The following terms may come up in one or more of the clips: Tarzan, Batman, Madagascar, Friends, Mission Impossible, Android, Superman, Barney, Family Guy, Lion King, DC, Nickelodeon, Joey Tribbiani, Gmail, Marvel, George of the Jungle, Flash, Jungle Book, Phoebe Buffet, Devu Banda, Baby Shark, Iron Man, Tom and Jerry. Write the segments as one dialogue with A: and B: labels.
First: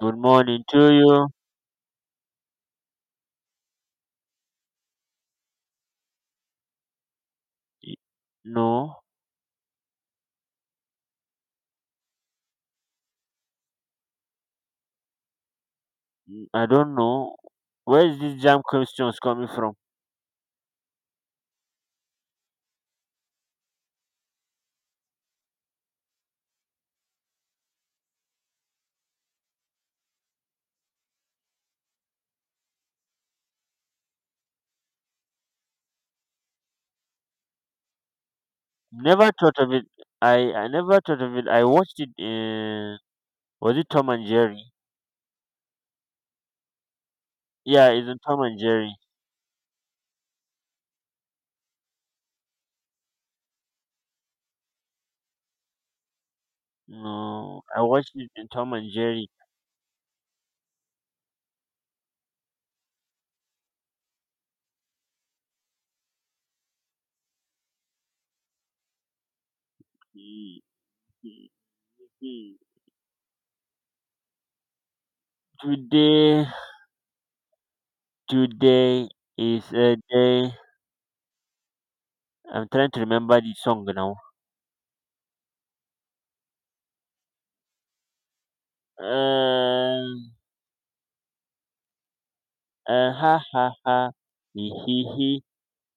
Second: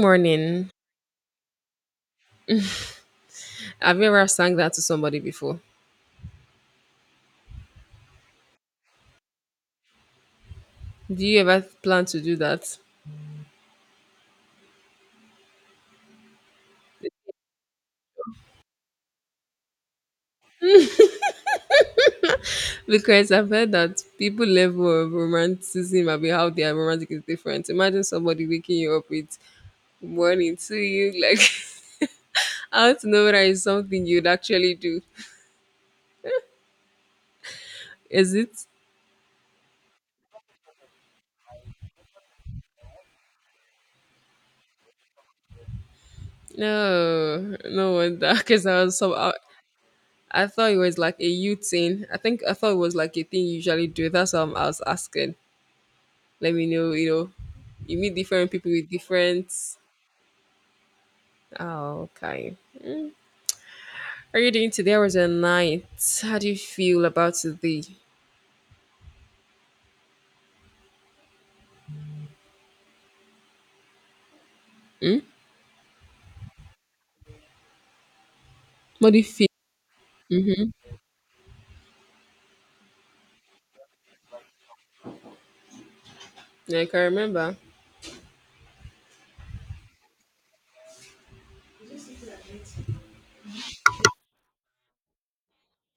A: Good morning to you.
B: Have you ever sang that to somebody before?
A: Y- No,
B: Do you ever plan to do that?
A: I don't know. Where is this jam questions coming from?
B: Because I've heard that people level of romanticism about how they are romantic is different. Imagine somebody waking you up with morning to you, like I how to know whether it's something you'd actually do. Is it?
A: Never thought of it. I never thought of it. I watched it in was it Tom and Jerry?
B: No,
A: Yeah,
B: no
A: it's in
B: wonder.
A: Tom and
B: Because I
A: Jerry.
B: was so I thought it was like a you thing. I think I thought it was like a thing you usually do. That's what I was asking. Let me know.
A: No, I
B: You
A: watched
B: meet
A: it in
B: different people
A: Tom and
B: with
A: Jerry.
B: different. Oh, okay. Are you doing today was a night? How do you feel about today?
A: Mm, mm, mm. Today, Today
B: What do you feel?
A: is a day. I'm trying to remember the song now.
B: I can remember.
A: Uh, ha ha ha, hee hee hee.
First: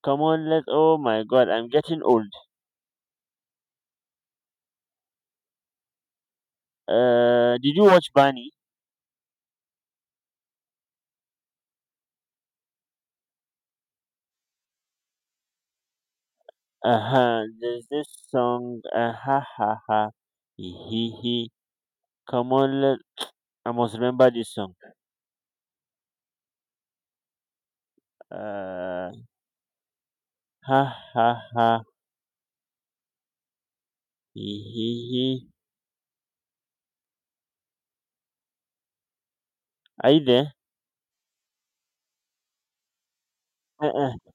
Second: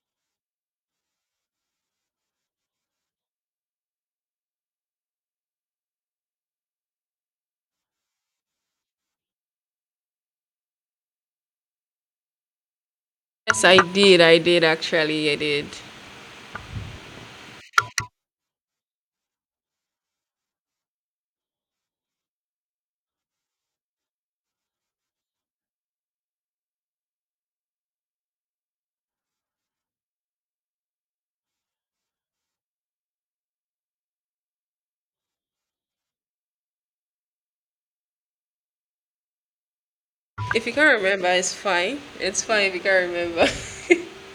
A: Come on, let's. Oh my God, I'm getting old. Did you watch Barney?
B: Yes, I did. I did actually. I did.
A: Uh huh. There's this song. Ha ha ha. He he. He. Come on, let. I must remember this song. Uh ha ha ha. He he. He. Are you there?
B: If you can't remember, it's fine. It's fine if you can't remember.
A: Uh uh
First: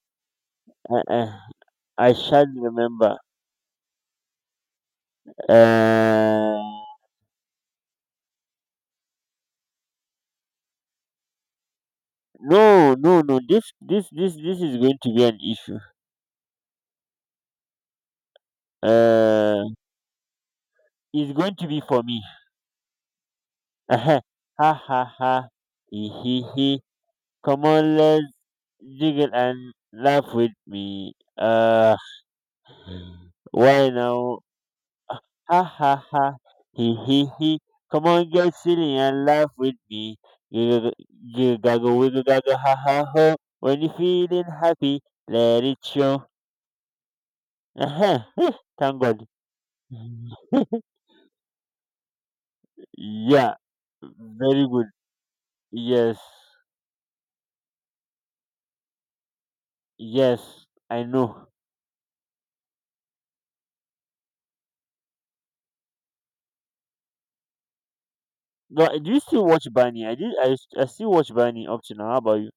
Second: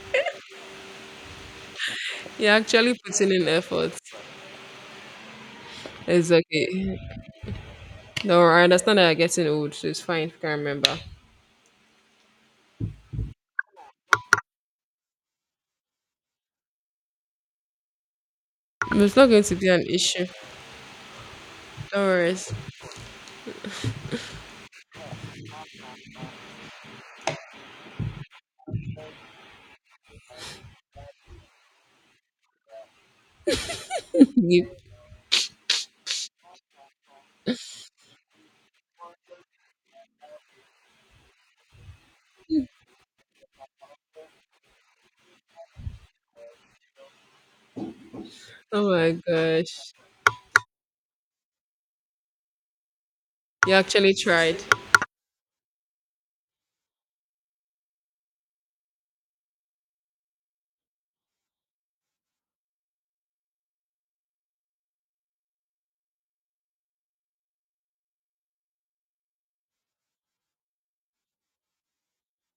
A: uh uh. I shall
B: You're actually
A: remember.
B: putting in effort. It's
A: Uh,
B: okay. No, I understand that you're getting old, so it's fine if you can't remember.
A: no, no, no. This is going to be an issue.
B: It's not going to
A: Uh,
B: be an issue.
A: it's going to be
B: No
A: for me.
B: worries.
A: Uh-huh. Ha ha ha. Hee hee hee. Come on, let's jiggle and laugh with me. Why now?
B: You-
A: Ha ha ha. Hee hee hee. Come on, get silly and laugh with me. Giggle, giggle, gaggle, wiggle, gaggle, ha ha ho. When you're feeling happy, let it show. Uh-huh.
B: Oh
A: Thank
B: my
A: God.
B: gosh.
A: Yeah,
B: You actually tried.
A: very good. Yes, yes, I know. But do you still watch Barney? I did. I still watch Barney up to now. How about you?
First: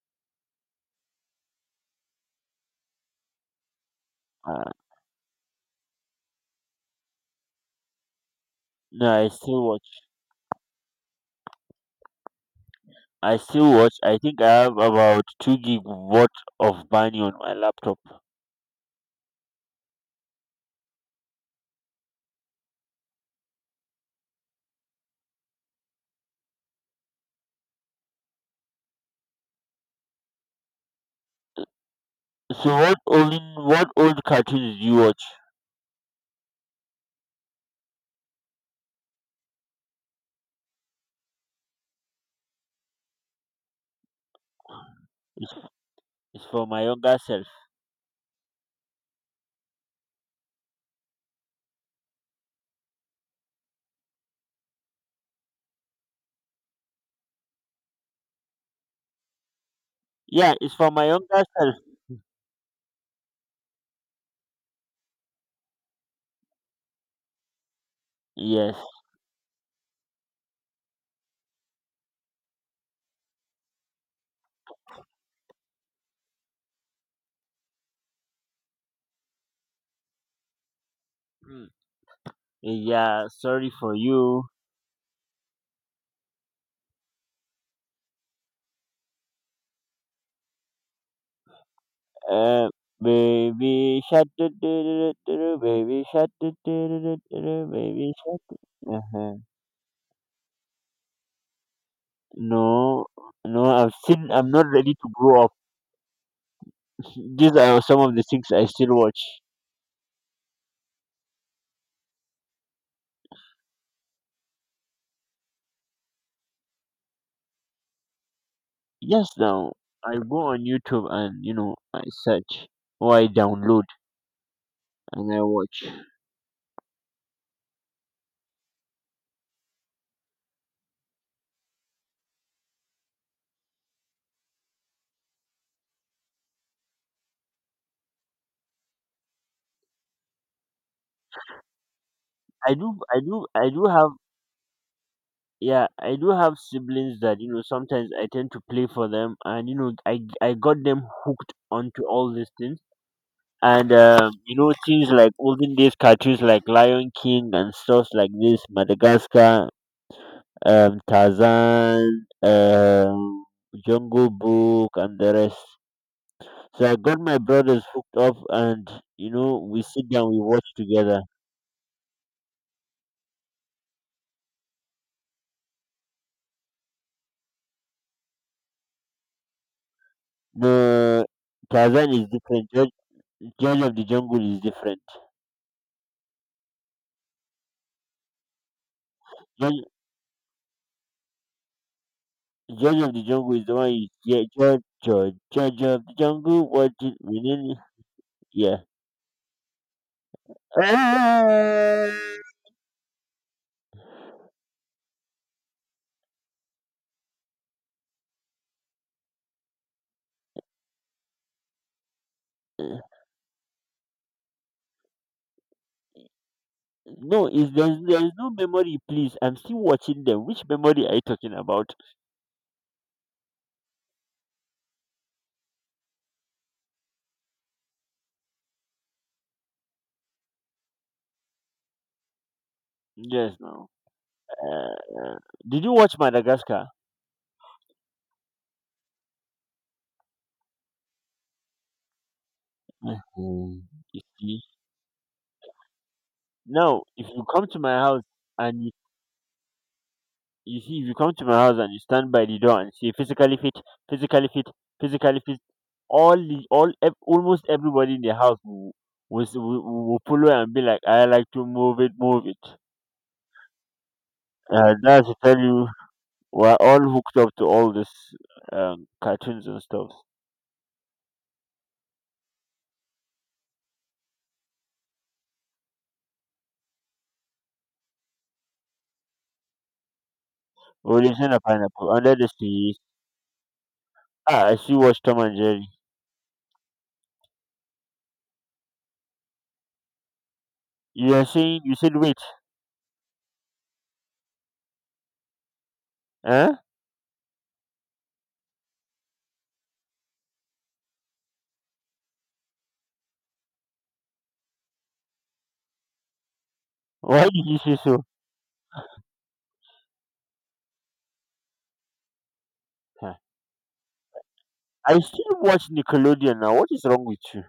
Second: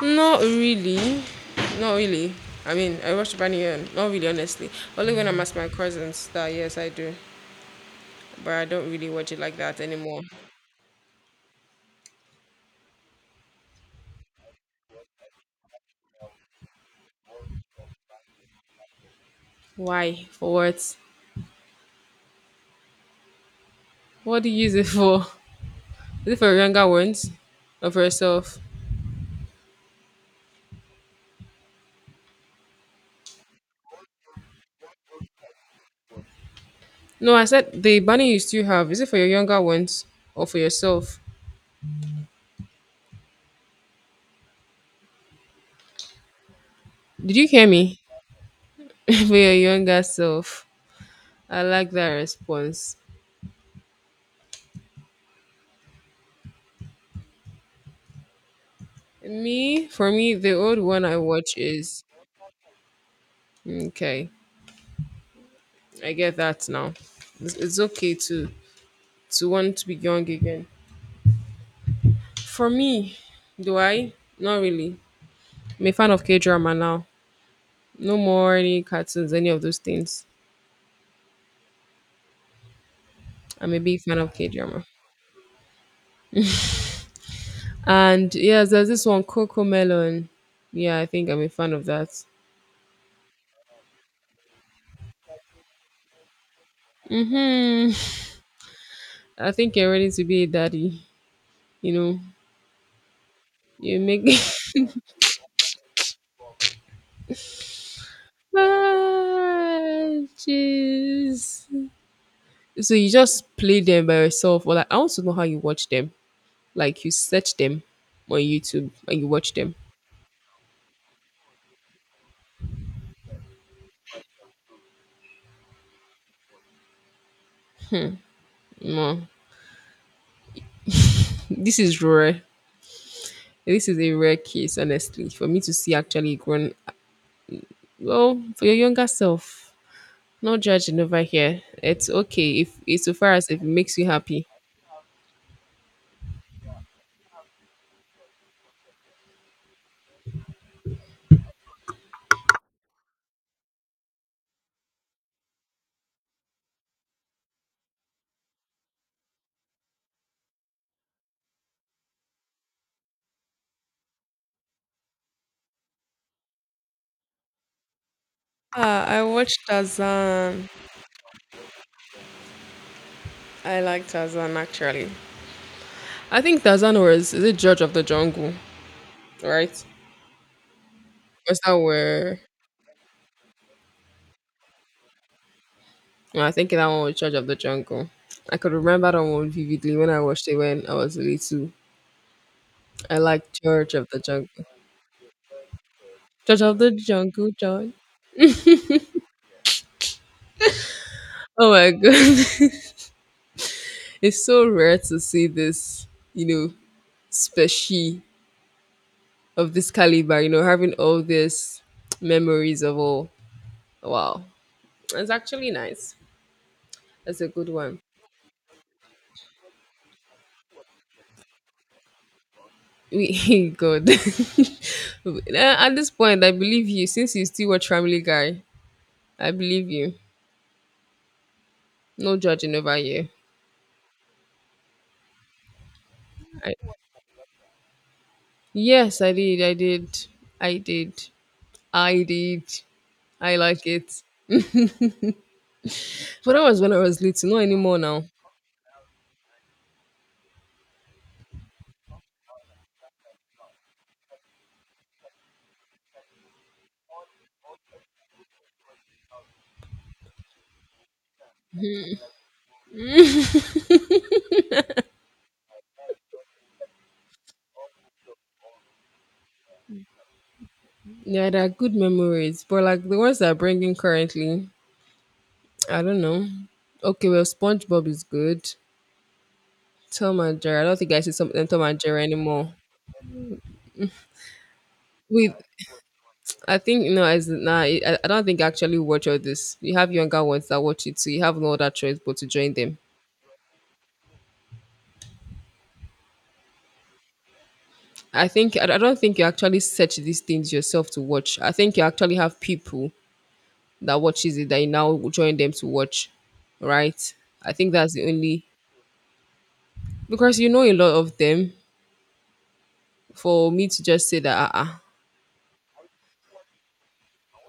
B: Not really. Not really. I mean, I watch Banyan. Not really,
A: Uh,
B: honestly. Only when I'm at my cousins that, yes, I do. But I don't really
A: no, I
B: watch it like
A: still
B: that
A: watch.
B: anymore.
A: I still watch. I think I have about two gig worth of Barney on my laptop.
B: Why? For what? What do you use it for? Is it for your younger ones? Or for yourself?
A: So what old cartoons do you watch?
B: No, I said the bunny you still have. Is it for your younger ones? Or for yourself?
A: It's, it's for my younger
B: Did
A: self.
B: you hear me? For your younger self. I like that response. Me, for me, the
A: Yeah, it's
B: old
A: for
B: one
A: my
B: I
A: younger
B: watch
A: self.
B: is. Okay. I get that now. It's okay to
A: Yes.
B: to want to be young again. For me, do I? Not really. I'm a fan of K drama now. No more any cartoons, any of those things.
A: Mm. Yeah. Sorry
B: I'm a
A: for
B: big fan of
A: you.
B: K drama. And yes, there's this one, Coco Melon. Yeah, I think I'm a fan of that.
A: Uh, Baby shark, do, do, do, do, do, do, baby shark, do, do, do, do, do, do,
B: Mm-hmm.
A: baby shark. Uh-huh.
B: I think you're ready to be a daddy. You know,
A: No, no, I've
B: you make.
A: seen. I'm not ready to grow up. These are some of the things I still watch.
B: Ah, Jeez. So you just play them by yourself, or like I want to know how you watch them. Like you search them on YouTube and you
A: Yes,
B: watch
A: now
B: them.
A: I go on YouTube and you know I search or I download and I watch.
B: No, this is rare. This is a rare case, honestly, for me to see actually grown. Well, for your younger self, no judging over here. It's okay if it's so far as if it
A: I do
B: makes you
A: have.
B: happy.
A: Yeah, I do have siblings that you know sometimes I tend to play for them, and you know I got them hooked onto all these things. And you know things like olden days cartoons like Lion King and stuff like this, Madagascar, Tarzan, Jungle Book, and the rest. So I got my brothers hooked up, and
B: Ah, I
A: you know
B: watched
A: we sit down, we
B: Tarzan.
A: watch together.
B: I like Tarzan actually. I think Tarzan was is it Judge of the Jungle, right?
A: No,
B: Was that
A: Tarzan is
B: where?
A: different. George of the Jungle is different.
B: No, I think that one was Judge of the Jungle. I could remember that one
A: George,
B: vividly when I watched it when I was little.
A: George of
B: I
A: the
B: like
A: Jungle is the one
B: George
A: you
B: of the
A: yeah,
B: Jungle.
A: George of the
B: George
A: Jungle.
B: of
A: What
B: the
A: did we
B: Jungle,
A: need?
B: John.
A: Yeah.
B: Oh my god. It's so rare to see this, you know, species of this caliber, having all these memories
A: Uh,
B: of all. Wow. It's actually nice. That's
A: No,
B: a good
A: is there's
B: one.
A: no memory, please. I'm still watching them. Which memory are you talking about?
B: We God. At this point, I believe you. Since you still watch Family Guy, I believe you. No judging over here.
A: Yes, no. Uh, did you watch
B: I,
A: Madagascar?
B: yes, I did. I did. I did. I did. I
A: Mhm.
B: like
A: You
B: it.
A: see,
B: But that was when I
A: now
B: was
A: if you
B: little, not
A: come to my
B: anymore
A: house
B: now.
A: and you see if you come to my house and you stand by the door and say physically fit, physically fit, physically fit, all the all ev- almost everybody in the house will follow and be like, I like to move it, move it. That's to tell you, we're all hooked up to all this cartoons and stuff.
B: Yeah, there are good memories, but like the ones that I'm bringing currently, I don't know. Okay, well, SpongeBob is good. Tom and Jerry, I don't think I see
A: Origin a
B: something Tom and
A: pineapple
B: Jerry
A: under the
B: anymore.
A: sea. Ah, I see. Watch Tom
B: With
A: and Jerry.
B: I think no, as nah, I don't think I actually watch all this. You have younger ones that watch it, so
A: You
B: you
A: are
B: have no
A: saying
B: other
A: you said
B: choice but
A: wait.
B: to join them.
A: Huh?
B: I think I don't think you actually search these things yourself to watch. I think you actually have people that watches it that you now join them to watch, right?
A: Why did
B: I
A: you
B: think
A: say
B: that's
A: so?
B: the only because a lot of them
A: Huh.
B: for me to just say that uh-uh.
A: I still watch Nickelodeon now. What is wrong with you?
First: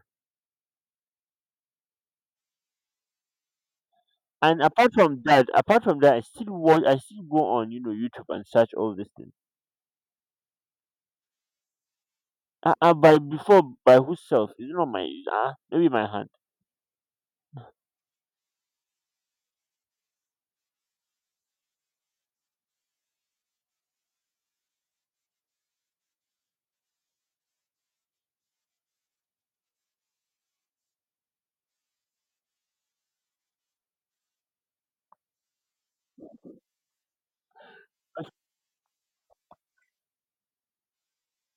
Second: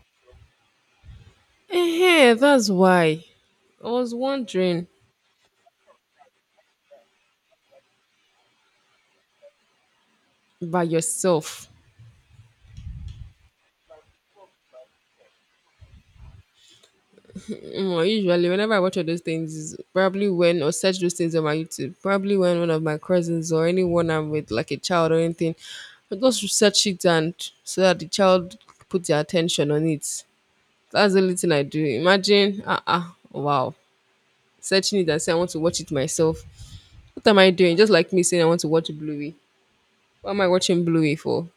B: Eh, that's why I was
A: And
B: wondering
A: apart from that, I still watch. I still go on, you know, YouTube and search all these things.
B: by yourself.
A: By by whose self? Is it not my? Maybe my hand.
B: Usually whenever I watch all those things is probably when or search those things on my YouTube, probably when one of my cousins or anyone I'm with like a child or anything, I just research it and so that the child put their attention on it. That's the only thing I do. Imagine. Uh-uh. Wow. Searching it and say I want to watch it myself. What am I doing? Just like me saying I want to watch Bluey. What am I watching Bluey for?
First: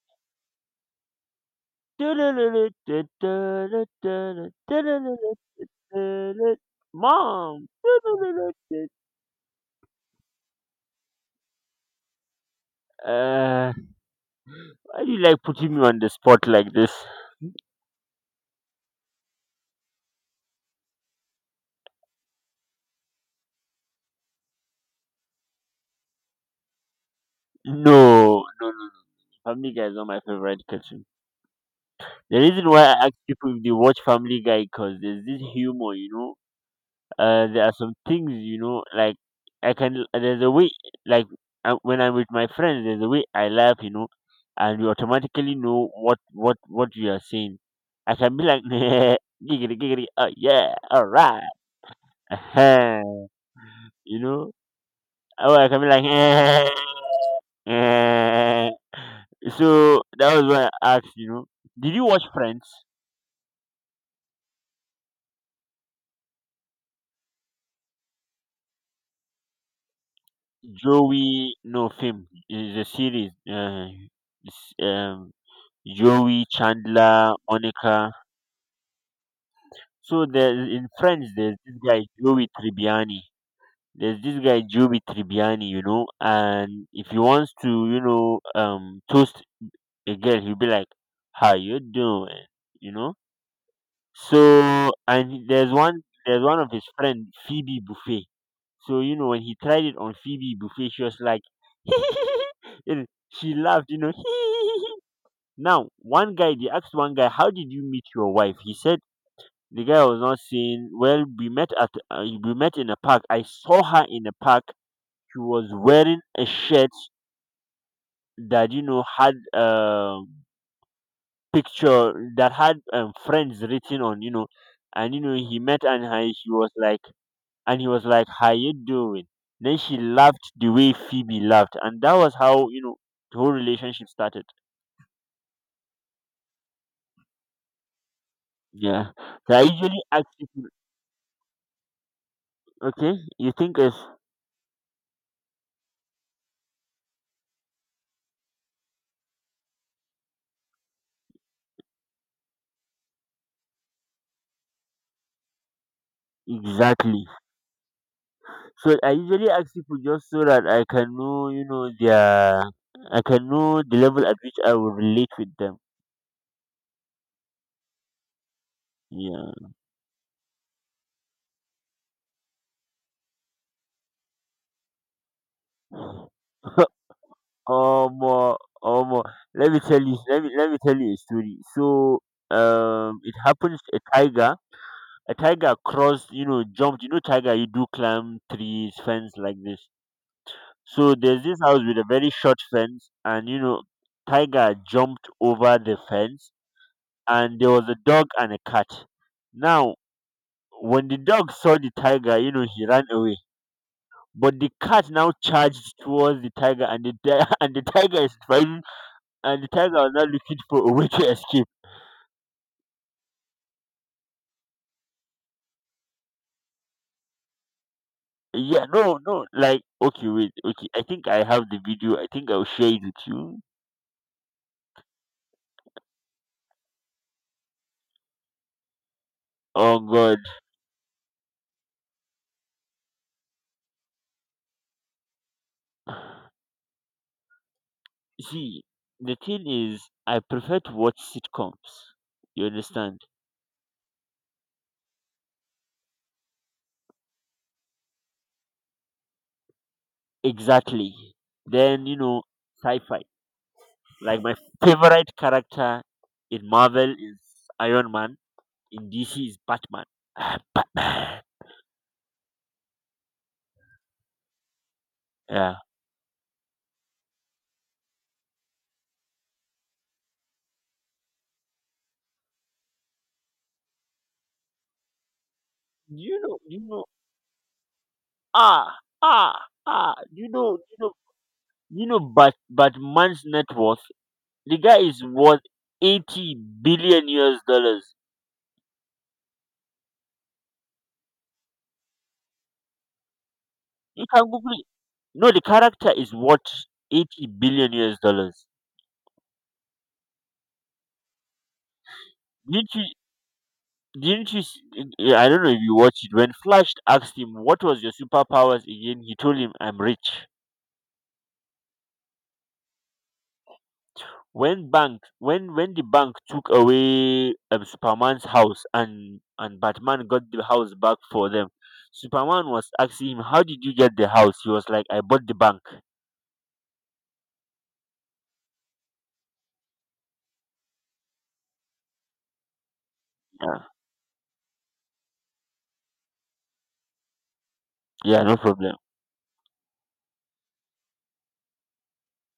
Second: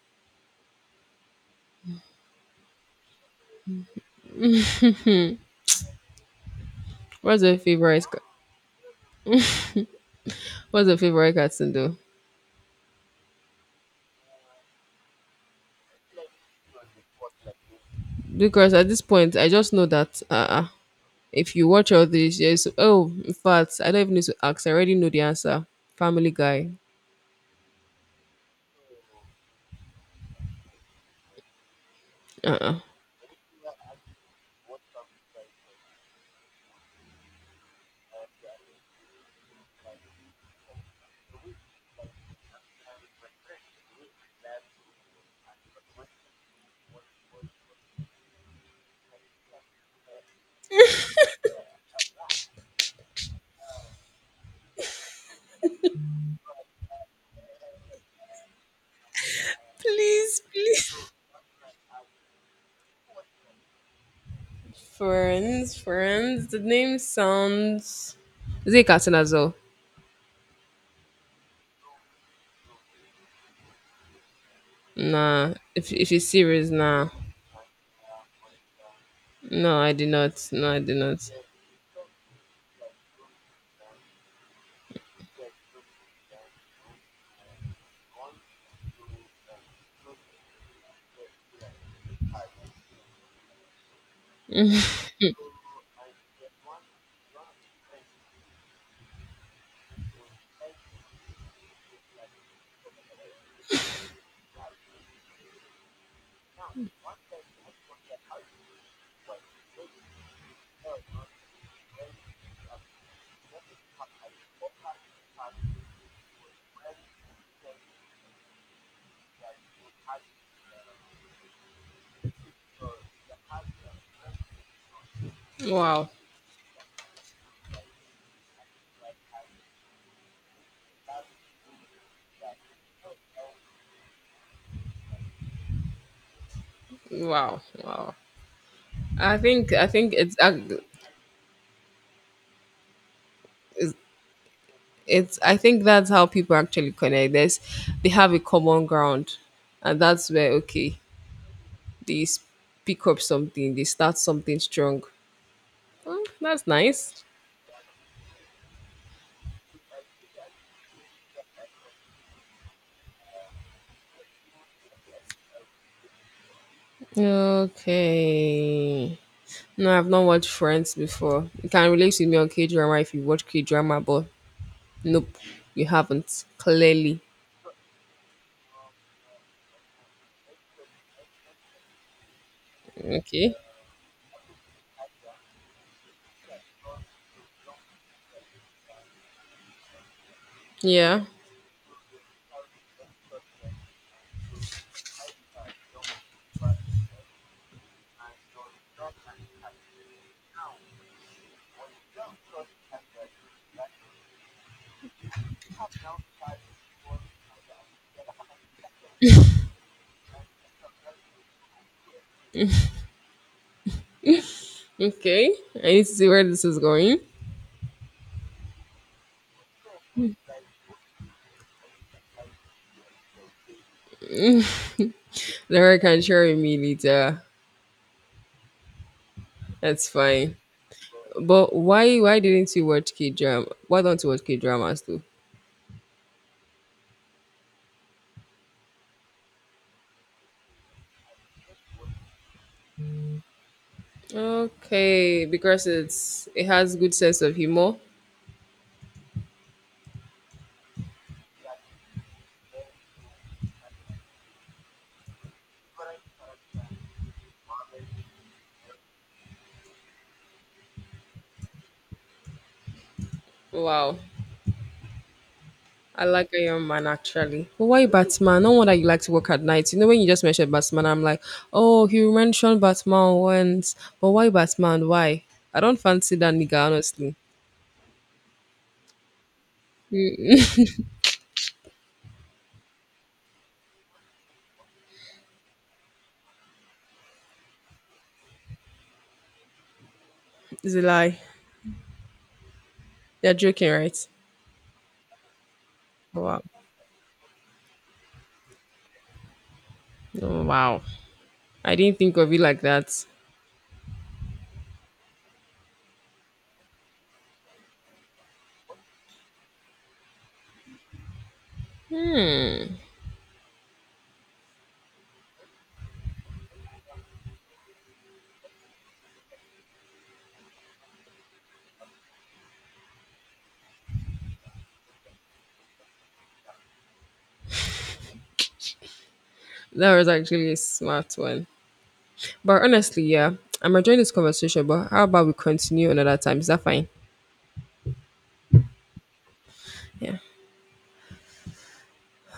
B: What's her
A: Mom.
B: favorite? ca- What's her favorite cartoon though?
A: Uh, why do you like putting me on the spot like this?
B: Because at this point, I just know that if you watch all this, yes. Oh, in fact, I don't even need to ask. I already know the answer. Family Guy.
A: No, no, no. Family Guy is not my favorite cartoon. The reason why
B: Uh-uh.
A: I ask people if they watch Family Guy because there's this humor, you know. There are some things, you know, like I can. There's a way, like when I'm with my friends, there's a way I laugh, you know, and you automatically know what we are saying. I can be like, giggity giggity, oh yeah, all right, uh-huh, you know. Oh, I can be like, eh. So that
B: Please,
A: was why I
B: please.
A: asked, you know, did you watch Friends?
B: Friends, friends. The name sounds. Is it a cartoon as well?
A: Joey no film is a series. S- um,
B: Nah. If it's
A: Joey
B: serious, nah.
A: Chandler, Monica.
B: No, I did
A: So
B: not.
A: there
B: No, I
A: in
B: did
A: Friends,
B: not.
A: there's this guy Joey Tribbiani. You know, and if he wants to, you know, toast a girl, he'll be like, "How you doing?" You know. So and there's one of his friend Phoebe Buffet. So you know when he tried it on Phoebe Buffet, she was like, and she laughed. You know. Now one guy, how did you meet your wife? He said the guy was not saying. Well, we met in a park. I saw her in a park. She was wearing a shirt that you know had picture that had friends written on, you know, and you know he met and
B: Wow,
A: hi- she was like, and he was like, "How you doing?" Then she laughed the way Phoebe laughed, and that was how you know the whole relationship started.
B: wow, wow.
A: Yeah.
B: I
A: So I
B: think I
A: usually
B: think
A: ask
B: it's
A: people, okay, you think it's
B: it's, I think, that's how people actually connect. There's they have a common ground and that's where, okay, they pick up something, they start something strong. Hmm, that's nice.
A: exactly. So I usually ask people just so that I can know, you know, I can know the level at which I will relate with them.
B: Okay.
A: Yeah.
B: No, I've not watched Friends before. You can relate with me on K-drama if you watch K-drama, but nope, you haven't clearly.
A: Um. Omo. Let me tell you a story. So, it
B: Okay.
A: happened. A tiger, crossed. You know, jumped. You know, tiger. You do climb trees, fence like this. So
B: Yeah.
A: there's this house with a very short fence, and you know, tiger jumped over the fence, and there was a dog and a cat. Now, when the dog saw the tiger, you know, he ran away. But the cat now charged towards the tiger, and and the tiger is fighting and the times I was not looking for a way to escape.
B: Okay, I need to see where this is going.
A: Yeah, no, no, like okay, wait, okay. I think I have the video. I think I'll share it with you.
B: Laura can share with me later.
A: Oh
B: That's
A: God,
B: fine. But why didn't you watch K drama? Why don't you watch K dramas too?
A: see, the thing is, I prefer to watch sitcoms. You understand?
B: Okay, because it has good sense of humor.
A: Exactly. Then you know, sci-fi. Like my favorite character in Marvel is Iron Man. In DC is Batman. Ah, Batman.
B: Wow.
A: Yeah.
B: I like a young man actually. But why Batman? No wonder you like to work at night. You know when you just mentioned Batman, I'm like, oh, he mentioned Batman once. But why Batman? Why? I don't
A: Do
B: fancy
A: you
B: that
A: know? Do you
B: nigga,
A: know?
B: honestly.
A: Ah, ah, ah. Do you know? Do you know? You know, but man's net worth, the guy is worth 80 billion US dollars.
B: It's a lie. They're joking,
A: You
B: right?
A: can Google it. No, the character is
B: Wow.
A: worth 80 billion US dollars.
B: Oh, wow. I didn't think of it like
A: Didn't you?
B: that.
A: Didn't you? Eh, I don't know if you watched it. When Flash asked him what was your superpowers again, he told him, "I'm rich." When the bank took away Superman's house and Batman got the house back for them, Superman was asking him, "How did you get the house?" He was like, "I bought the bank."
B: That was actually a smart one. But honestly, yeah,
A: Yeah,
B: I'm enjoying this conversation. But how about we continue another time? Is that fine?
A: yeah, no problem.
B: Yeah.